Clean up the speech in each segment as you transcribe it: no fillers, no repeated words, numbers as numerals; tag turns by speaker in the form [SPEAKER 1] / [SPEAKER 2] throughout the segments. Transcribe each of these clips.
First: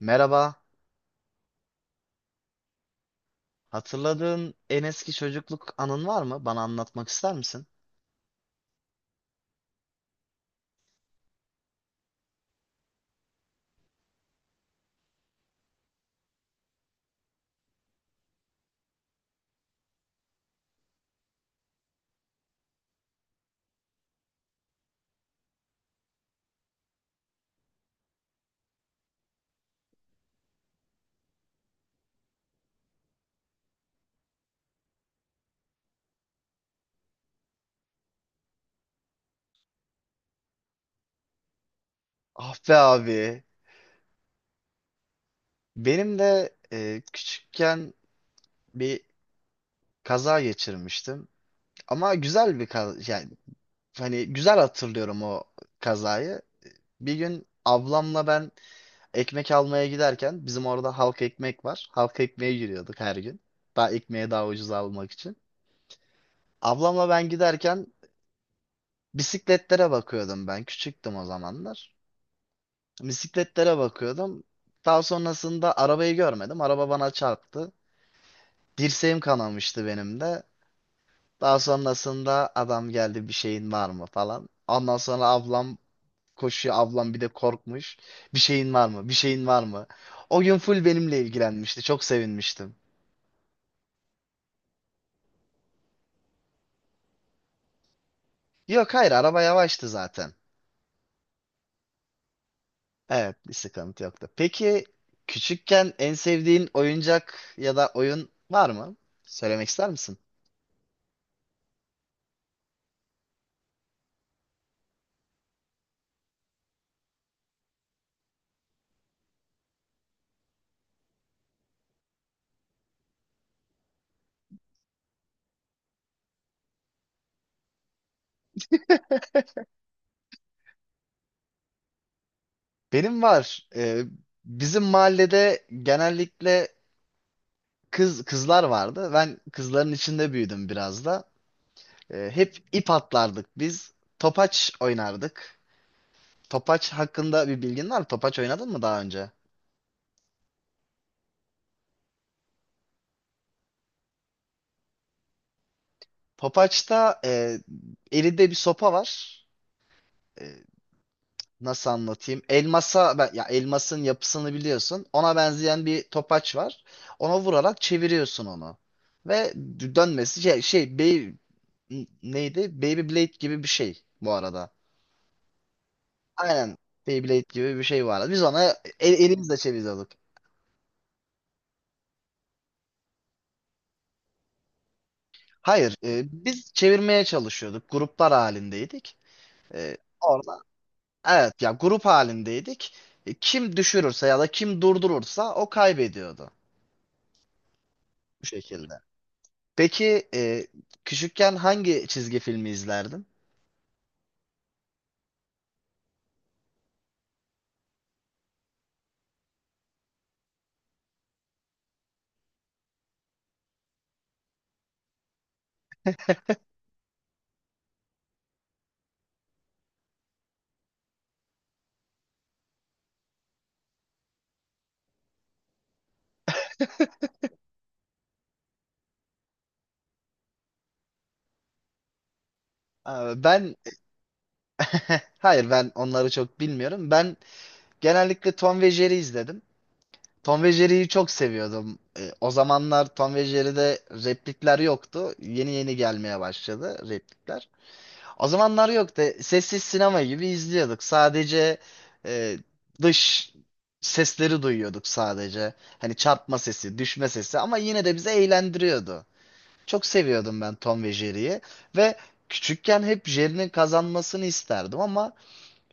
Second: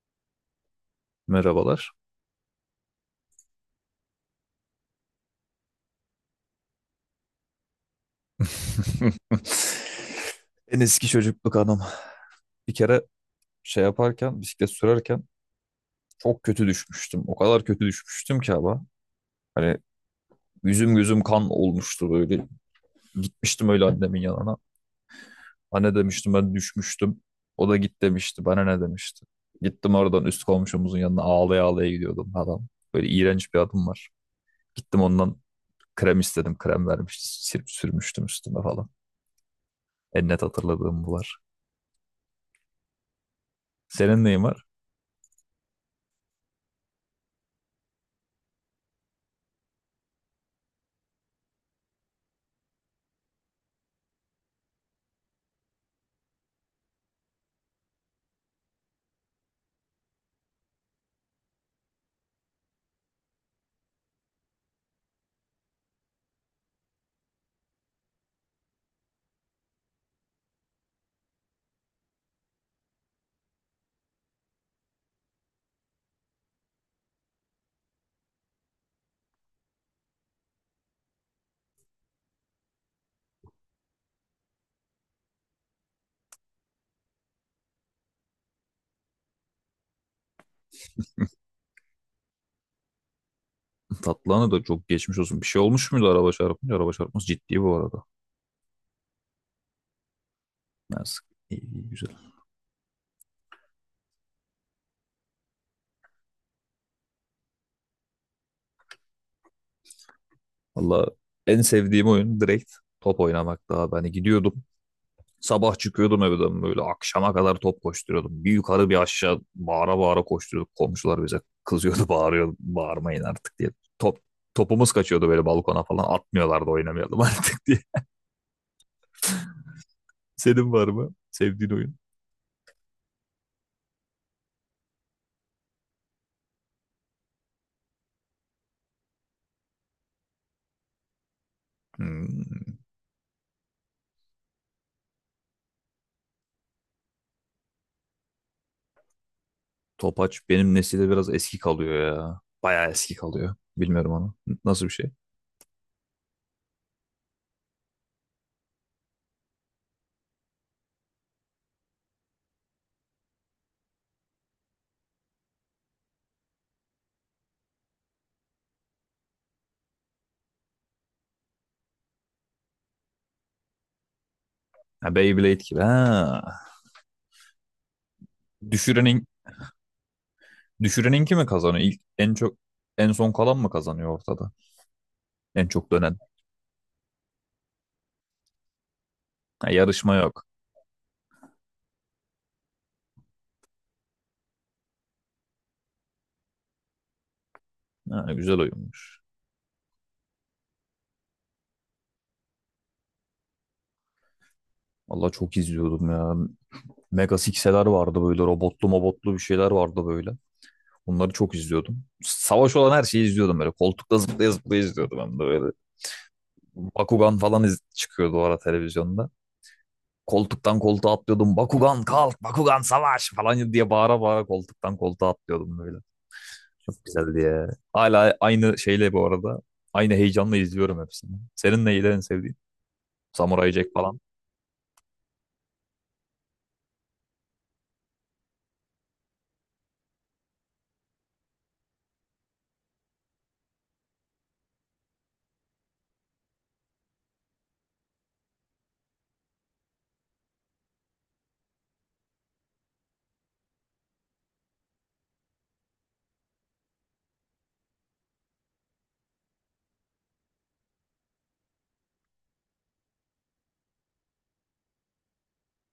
[SPEAKER 1] Merhaba.
[SPEAKER 2] Merhabalar.
[SPEAKER 1] Hatırladığın en eski çocukluk anın var mı? Bana anlatmak ister misin?
[SPEAKER 2] En eski çocukluk anım. Bir kere şey yaparken, bisiklet sürerken çok kötü düşmüştüm. O kadar kötü düşmüştüm ki ama. Hani yüzüm gözüm kan olmuştu böyle. Gitmiştim öyle annemin yanına. Anne demiştim, ben düşmüştüm. O da git demişti. Bana ne demişti. Gittim oradan üst komşumuzun yanına, ağlaya ağlaya gidiyordum adam. Böyle iğrenç bir adım var. Gittim ondan krem istedim. Krem vermişti. Sirp sürmüştüm üstüme falan. En net hatırladığım bu var.
[SPEAKER 1] Ah be abi.
[SPEAKER 2] Senin neyin var?
[SPEAKER 1] Benim de küçükken bir kaza geçirmiştim. Ama güzel bir kaza. Yani hani güzel hatırlıyorum o kazayı. Bir gün ablamla ben ekmek almaya giderken bizim orada halk ekmek var. Halk ekmeğe giriyorduk her gün. Daha ekmeği daha ucuz almak için. Ablamla ben giderken bisikletlere bakıyordum ben. Küçüktüm o zamanlar. Bisikletlere bakıyordum. Daha sonrasında arabayı görmedim. Araba bana çarptı. Dirseğim kanamıştı benim de. Daha sonrasında adam geldi bir şeyin var mı falan. Ondan sonra ablam koşuyor. Ablam bir de korkmuş. Bir şeyin var mı? Bir şeyin var mı? O gün full benimle ilgilenmişti. Çok sevinmiştim.
[SPEAKER 2] Tatlıhan'a da çok geçmiş olsun. Bir şey olmuş muydu araba çarpınca? Araba çarpması ciddi bu arada.
[SPEAKER 1] Yok hayır, araba yavaştı zaten.
[SPEAKER 2] Neyse. İyi, iyi, güzel.
[SPEAKER 1] Evet, bir sıkıntı yoktu. Peki, küçükken en sevdiğin oyuncak ya da oyun var mı? Söylemek ister misin?
[SPEAKER 2] Valla en sevdiğim oyun direkt top oynamak daha. Hani gidiyordum. Sabah çıkıyordum evden böyle akşama kadar top koşturuyordum. Bir yukarı bir aşağı bağıra bağıra koşturuyorduk. Komşular bize kızıyordu, bağırıyordu. Bağırmayın artık diye. Top, Topumuz kaçıyordu böyle balkona falan. Atmıyorlardı, oynamayalım artık diye. Senin var mı sevdiğin oyun?
[SPEAKER 1] Benim var. Bizim mahallede genellikle kızlar vardı. Ben kızların içinde büyüdüm biraz da. Hep
[SPEAKER 2] Hmm.
[SPEAKER 1] ip atlardık biz. Topaç oynardık. Topaç hakkında bir bilgin var mı? Topaç oynadın mı daha önce?
[SPEAKER 2] Topaç benim nesilde biraz eski kalıyor ya. Bayağı eski kalıyor. Bilmiyorum onu. Nasıl bir şey?
[SPEAKER 1] Topaçta elinde bir sopa var. E, nasıl anlatayım? Elmasa, ya elmasın yapısını biliyorsun. Ona benzeyen bir topaç var. Ona vurarak çeviriyorsun onu. Ve dönmesi neydi? Beyblade gibi bir şey bu arada.
[SPEAKER 2] Ha, Beyblade gibi. Ha.
[SPEAKER 1] Aynen Beyblade gibi bir şey vardı. Biz ona
[SPEAKER 2] Düşürenin
[SPEAKER 1] elimizle çeviriyorduk.
[SPEAKER 2] düşüreninki mi kazanıyor? İlk en çok en son kalan mı kazanıyor ortada? En çok
[SPEAKER 1] Hayır,
[SPEAKER 2] dönen.
[SPEAKER 1] biz çevirmeye çalışıyorduk. Gruplar halindeydik.
[SPEAKER 2] Ha, yarışma yok.
[SPEAKER 1] Orada evet ya, grup halindeydik. Kim düşürürse ya da kim durdurursa o kaybediyordu
[SPEAKER 2] Ha,
[SPEAKER 1] bu
[SPEAKER 2] güzel
[SPEAKER 1] şekilde.
[SPEAKER 2] oyunmuş.
[SPEAKER 1] Peki, küçükken hangi çizgi filmi izlerdin?
[SPEAKER 2] Allah çok izliyordum ya. Mega Six'eler vardı böyle, robotlu mobotlu bir şeyler vardı böyle. Bunları çok izliyordum. Savaş olan her şeyi izliyordum böyle. Koltukta zıplaya zıplaya izliyordum hem de böyle. Bakugan falan çıkıyordu o ara televizyonda. Koltuktan koltuğa atlıyordum. Bakugan kalk, Bakugan savaş falan diye bağıra bağıra koltuktan koltuğa atlıyordum böyle. Çok güzeldi ya. Hala aynı şeyle bu arada. Aynı heyecanla izliyorum hepsini. Senin neydi en sevdiğin? Samurai
[SPEAKER 1] Ben
[SPEAKER 2] Jack falan.
[SPEAKER 1] hayır, ben onları çok bilmiyorum. Ben genellikle Tom ve Jerry izledim. Tom ve Jerry'yi çok seviyordum. E, o zamanlar Tom ve Jerry'de replikler yoktu. Yeni yeni gelmeye başladı replikler. O zamanlar yoktu. Sessiz sinema gibi izliyorduk. Sadece e, dış sesleri duyuyorduk sadece. Hani çarpma sesi, düşme sesi, ama yine de bizi eğlendiriyordu. Çok seviyordum ben Tom ve Jerry'yi ve küçükken hep Jerry'nin kazanmasını isterdim ama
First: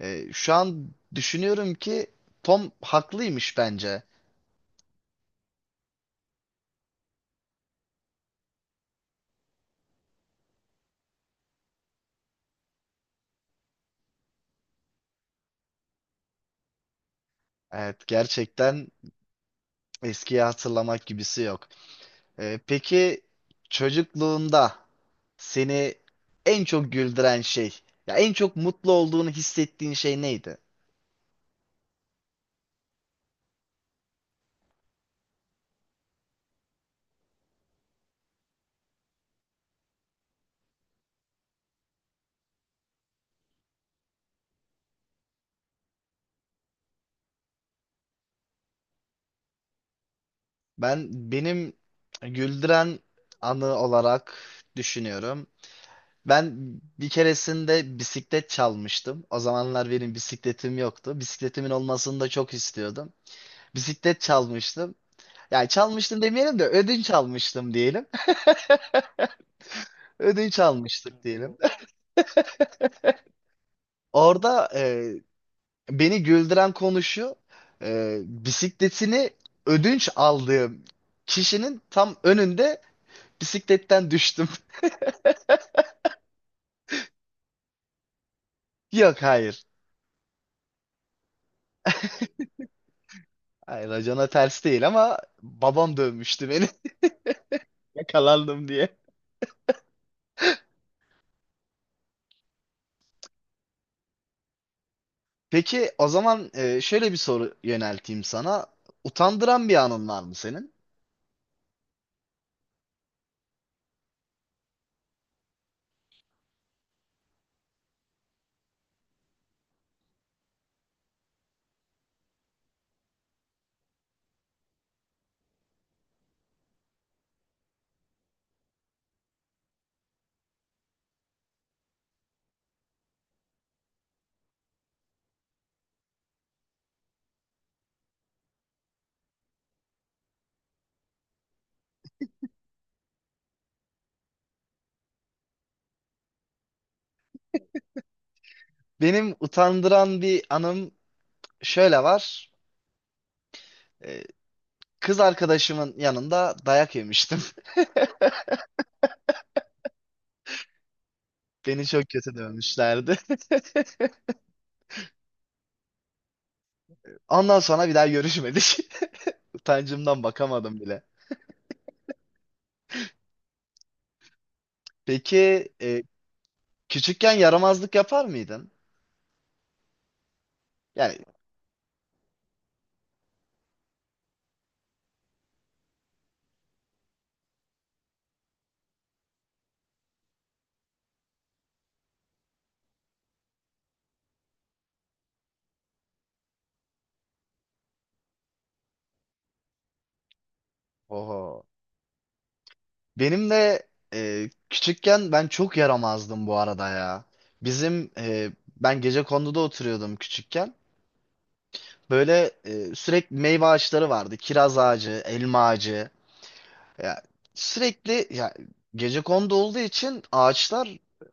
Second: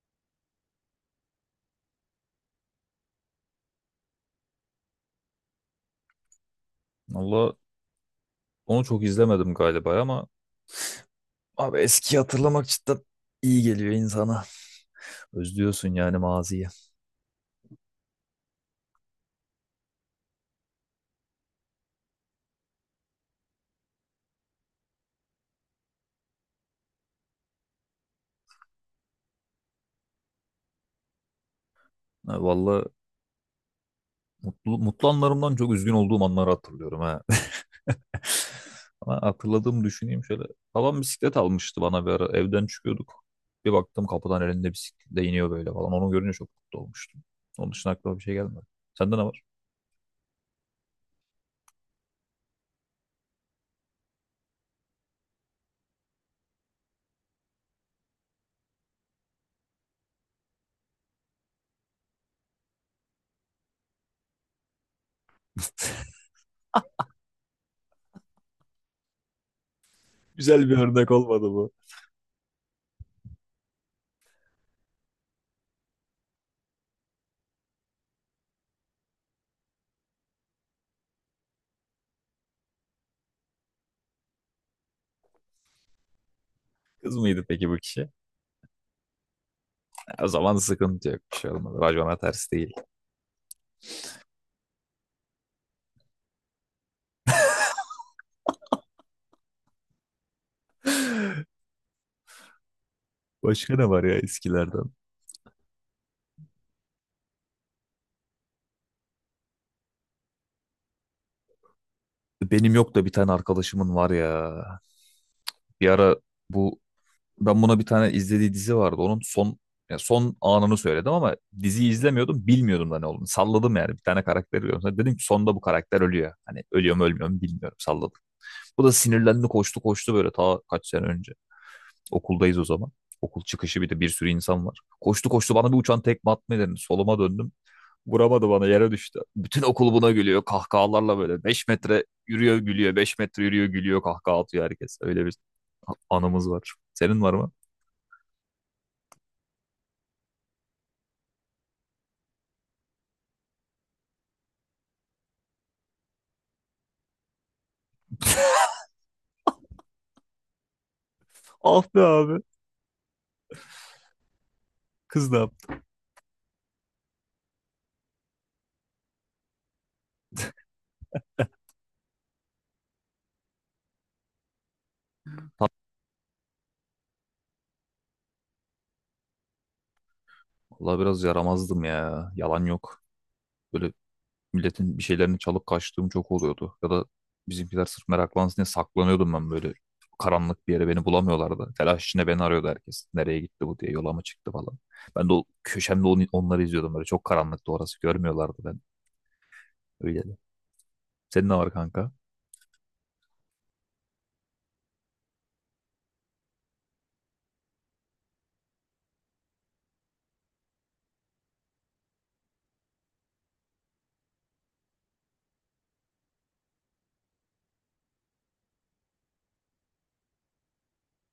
[SPEAKER 1] şu an düşünüyorum ki Tom haklıymış bence.
[SPEAKER 2] Valla onu çok izlemedim galiba ama abi eskiyi hatırlamak cidden iyi geliyor insana. Özlüyorsun yani maziyi.
[SPEAKER 1] Evet, gerçekten eskiyi hatırlamak gibisi yok. Peki, çocukluğunda seni en çok güldüren şey, ya en çok mutlu olduğunu hissettiğin şey neydi?
[SPEAKER 2] Ha, vallahi mutlu anlarımdan çok üzgün olduğum anları hatırlıyorum ha. Ama hatırladığımı düşüneyim şöyle. Babam bisiklet almıştı bana bir ara. Evden çıkıyorduk. Bir baktım kapıdan elinde bisikletle iniyor böyle falan. Onu görünce çok mutlu olmuştum. Onun dışında aklıma bir şey gelmedi. Sende ne var?
[SPEAKER 1] Benim güldüren anı olarak düşünüyorum. Ben bir keresinde bisiklet çalmıştım. O zamanlar benim bisikletim yoktu. Bisikletimin olmasını da çok istiyordum. Bisiklet çalmıştım. Yani çalmıştım demeyelim de ödünç almıştım diyelim. Ödünç
[SPEAKER 2] Güzel bir örnek
[SPEAKER 1] almıştık
[SPEAKER 2] olmadı
[SPEAKER 1] diyelim.
[SPEAKER 2] bu.
[SPEAKER 1] Orada beni güldüren konu şu, bisikletini ödünç aldığım kişinin tam önünde bisikletten düştüm.
[SPEAKER 2] Kız mıydı peki bu kişi?
[SPEAKER 1] Yok, hayır.
[SPEAKER 2] O zaman sıkıntı yok. Bir şey olmadı. Racona ters değil.
[SPEAKER 1] Hayır, racona ters değil ama babam dövmüştü beni yakalandım diye.
[SPEAKER 2] Başka ne var ya eskilerden?
[SPEAKER 1] Peki, o zaman şöyle bir soru yönelteyim sana. Utandıran bir anın var mı senin?
[SPEAKER 2] Benim yok da bir tane arkadaşımın var ya. Bir ara bu, ben buna bir tane izlediği dizi vardı. Onun son, ya son anını söyledim ama diziyi izlemiyordum. Bilmiyordum da ne olduğunu. Salladım yani. Bir tane karakter görüyorum. Sonra dedim ki sonda bu karakter ölüyor. Hani ölüyor mu ölmüyor mu bilmiyorum. Salladım. Bu da sinirlendi, koştu koştu böyle, ta kaç sene önce. Okuldayız o zaman. Okul çıkışı bir de bir sürü insan var. Koştu koştu, bana bir uçan tekme atmayı denedi. Soluma döndüm. Vuramadı bana, yere düştü. Bütün okul buna gülüyor kahkahalarla böyle. 5 metre yürüyor gülüyor, 5 metre yürüyor gülüyor, kahkaha atıyor herkes. Öyle bir anımız var. Senin var mı?
[SPEAKER 1] Benim utandıran bir anım şöyle var. E, kız arkadaşımın yanında dayak yemiştim.
[SPEAKER 2] Ah
[SPEAKER 1] Beni
[SPEAKER 2] be
[SPEAKER 1] çok kötü
[SPEAKER 2] abi.
[SPEAKER 1] dövmüşlerdi.
[SPEAKER 2] Kız ne yaptı?
[SPEAKER 1] Ondan sonra bir daha görüşmedik. Utancımdan bakamadım bile. Peki, e, küçükken yaramazlık yapar mıydın?
[SPEAKER 2] Valla biraz
[SPEAKER 1] Yani
[SPEAKER 2] yaramazdım ya. Yalan yok. Böyle milletin bir şeylerini çalıp kaçtığım çok oluyordu. Ya da bizimkiler sırf meraklansın diye saklanıyordum ben böyle. Karanlık bir yere, beni bulamıyorlardı. Telaş içinde beni arıyordu herkes. Nereye gitti bu diye, yola mı çıktı falan. Ben de o köşemde onları izliyordum böyle. Çok karanlıktı orası. Görmüyorlardı ben. Öyle de. Senin ne
[SPEAKER 1] oho.
[SPEAKER 2] var kanka?
[SPEAKER 1] Benim de küçükken ben çok yaramazdım bu arada ya. Bizim ben Gecekondu'da oturuyordum küçükken. Böyle sürekli meyve ağaçları vardı. Kiraz ağacı, elma ağacı. Ya sürekli ya gecekondu olduğu için ağaçlar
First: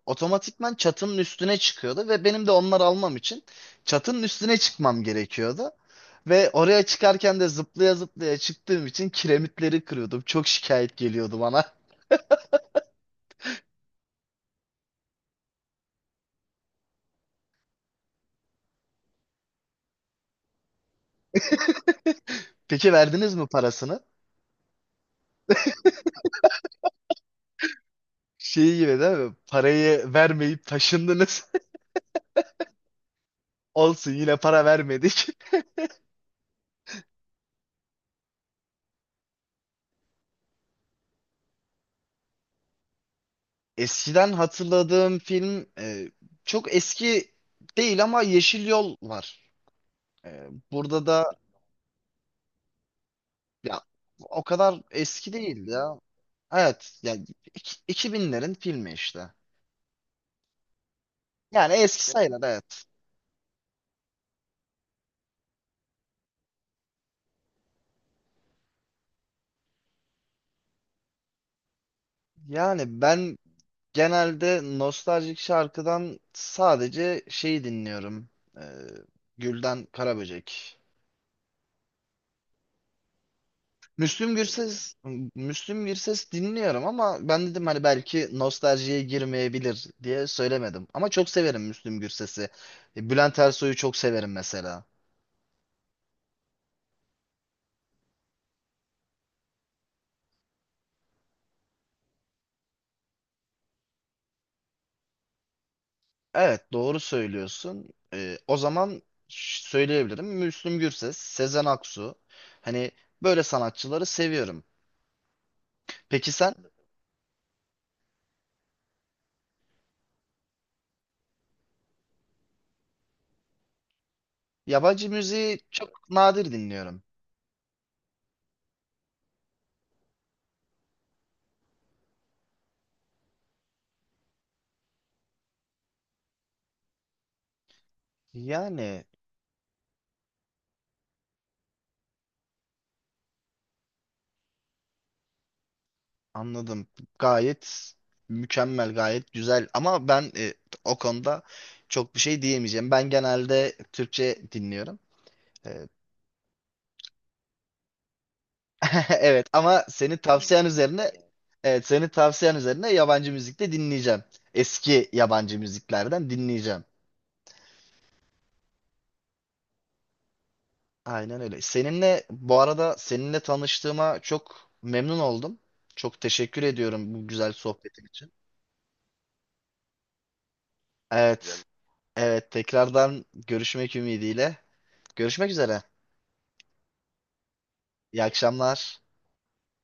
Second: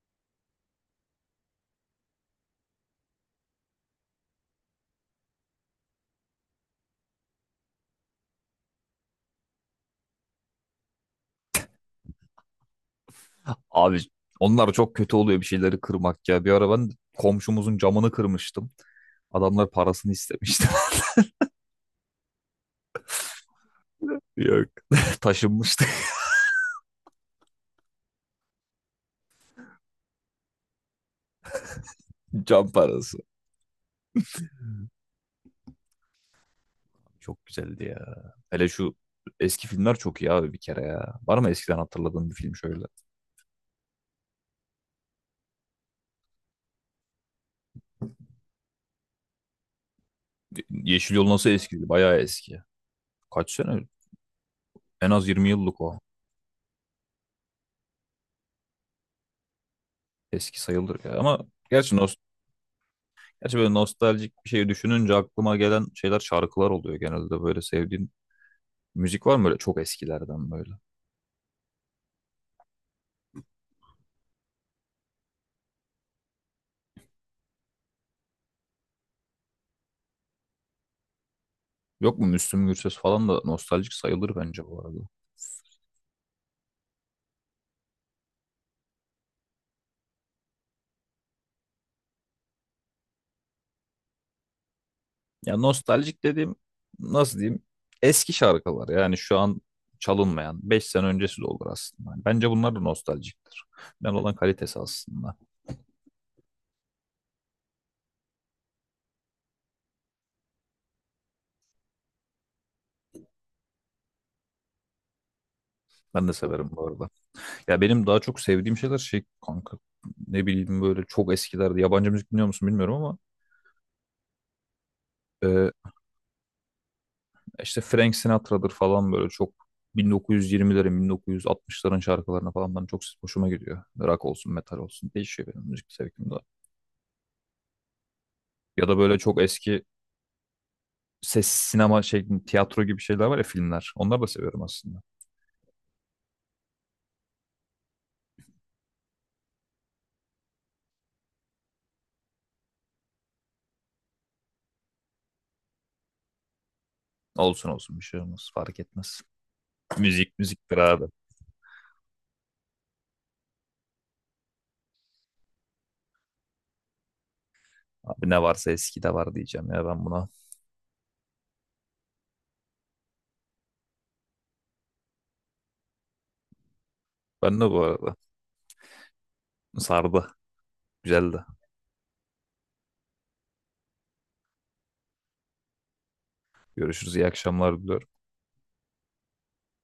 [SPEAKER 1] otomatikman çatının üstüne çıkıyordu ve benim de onları almam için çatının üstüne çıkmam gerekiyordu. Ve oraya çıkarken de zıplaya zıplaya çıktığım için kiremitleri kırıyordum. Çok şikayet geliyordu bana.
[SPEAKER 2] Abi onlar çok kötü oluyor, bir şeyleri kırmak ya. Bir ara ben komşumuzun camını kırmıştım. Adamlar parasını istemişti.
[SPEAKER 1] Peki, verdiniz mi parasını?
[SPEAKER 2] Yok. Taşınmıştı.
[SPEAKER 1] Şey gibi değil mi? Parayı vermeyip taşındınız.
[SPEAKER 2] Can parası.
[SPEAKER 1] Olsun, yine para vermedik.
[SPEAKER 2] Çok güzeldi ya. Hele şu eski filmler çok iyi abi bir kere ya. Var mı eskiden hatırladığın bir film şöyle?
[SPEAKER 1] Eskiden hatırladığım film çok eski değil ama Yeşil Yol var. Ee, burada
[SPEAKER 2] Yeşil
[SPEAKER 1] da
[SPEAKER 2] Yol nasıl eskidi? Bayağı eski. Kaç
[SPEAKER 1] ya
[SPEAKER 2] sene?
[SPEAKER 1] o kadar
[SPEAKER 2] En az
[SPEAKER 1] eski
[SPEAKER 2] 20
[SPEAKER 1] değil
[SPEAKER 2] yıllık o.
[SPEAKER 1] ya. Evet yani 2000'lerin filmi işte.
[SPEAKER 2] Eski sayılır ya. Ama
[SPEAKER 1] Yani
[SPEAKER 2] gerçi,
[SPEAKER 1] eski
[SPEAKER 2] nost
[SPEAKER 1] sayılır, evet.
[SPEAKER 2] gerçi böyle nostaljik bir şey düşününce aklıma gelen şeyler şarkılar oluyor genelde. Böyle sevdiğin müzik var mı böyle çok eskilerden böyle?
[SPEAKER 1] Yani ben genelde nostaljik şarkıdan sadece şeyi dinliyorum. Ee, Gülden Karaböcek.
[SPEAKER 2] Yok mu Müslüm Gürses falan da nostaljik
[SPEAKER 1] Müslüm
[SPEAKER 2] sayılır bence bu
[SPEAKER 1] Gürses
[SPEAKER 2] arada.
[SPEAKER 1] Müslüm Gürses dinliyorum ama ben dedim hani belki nostaljiye girmeyebilir diye söylemedim. Ama çok severim Müslüm Gürses'i. Bülent Ersoy'u çok severim mesela.
[SPEAKER 2] Ya nostaljik dediğim nasıl diyeyim? Eski şarkılar yani şu an çalınmayan, 5 sene öncesi de olur aslında. Yani bence bunlar da nostaljiktir. Ben olan kalitesi aslında.
[SPEAKER 1] Evet, doğru söylüyorsun. O zaman söyleyebilirim. Müslüm Gürses, Sezen Aksu. Hani böyle sanatçıları seviyorum.
[SPEAKER 2] Ben
[SPEAKER 1] Peki
[SPEAKER 2] de
[SPEAKER 1] sen?
[SPEAKER 2] severim bu arada. Ya benim daha çok sevdiğim şeyler şey kanka, ne bileyim böyle çok eskilerde, yabancı müzik dinliyor musun bilmiyorum ama
[SPEAKER 1] Yabancı müziği
[SPEAKER 2] e,
[SPEAKER 1] çok nadir dinliyorum.
[SPEAKER 2] işte Frank Sinatra'dır falan böyle, çok 1920'lerin 1960'ların şarkılarına falan ben çok hoşuma gidiyor. Rock olsun metal olsun değişiyor benim müzik zevkim de. Ya da
[SPEAKER 1] Yani
[SPEAKER 2] böyle çok eski ses sinema şey tiyatro gibi şeyler var ya, filmler. Onları da seviyorum aslında.
[SPEAKER 1] anladım. Gayet mükemmel, gayet güzel. Ama ben o konuda çok bir şey diyemeyeceğim. Ben genelde Türkçe dinliyorum. Ee,
[SPEAKER 2] Olsun olsun, bir şey olmaz, fark etmez.
[SPEAKER 1] Evet, ama senin
[SPEAKER 2] Müzik
[SPEAKER 1] tavsiyen
[SPEAKER 2] müziktir abi.
[SPEAKER 1] üzerine evet senin tavsiyen üzerine yabancı müzik de dinleyeceğim. Eski yabancı müziklerden dinleyeceğim.
[SPEAKER 2] Abi ne varsa eski de var diyeceğim ya ben buna.
[SPEAKER 1] Aynen öyle. Seninle bu arada tanıştığıma çok memnun oldum. Çok teşekkür ediyorum bu güzel
[SPEAKER 2] Ben de bu
[SPEAKER 1] sohbetin
[SPEAKER 2] arada
[SPEAKER 1] için.
[SPEAKER 2] sardı.
[SPEAKER 1] Yani
[SPEAKER 2] Güzeldi.
[SPEAKER 1] evet. Evet, tekrardan görüşmek ümidiyle. Görüşmek üzere.
[SPEAKER 2] Görüşürüz. İyi akşamlar diliyorum.
[SPEAKER 1] İyi akşamlar.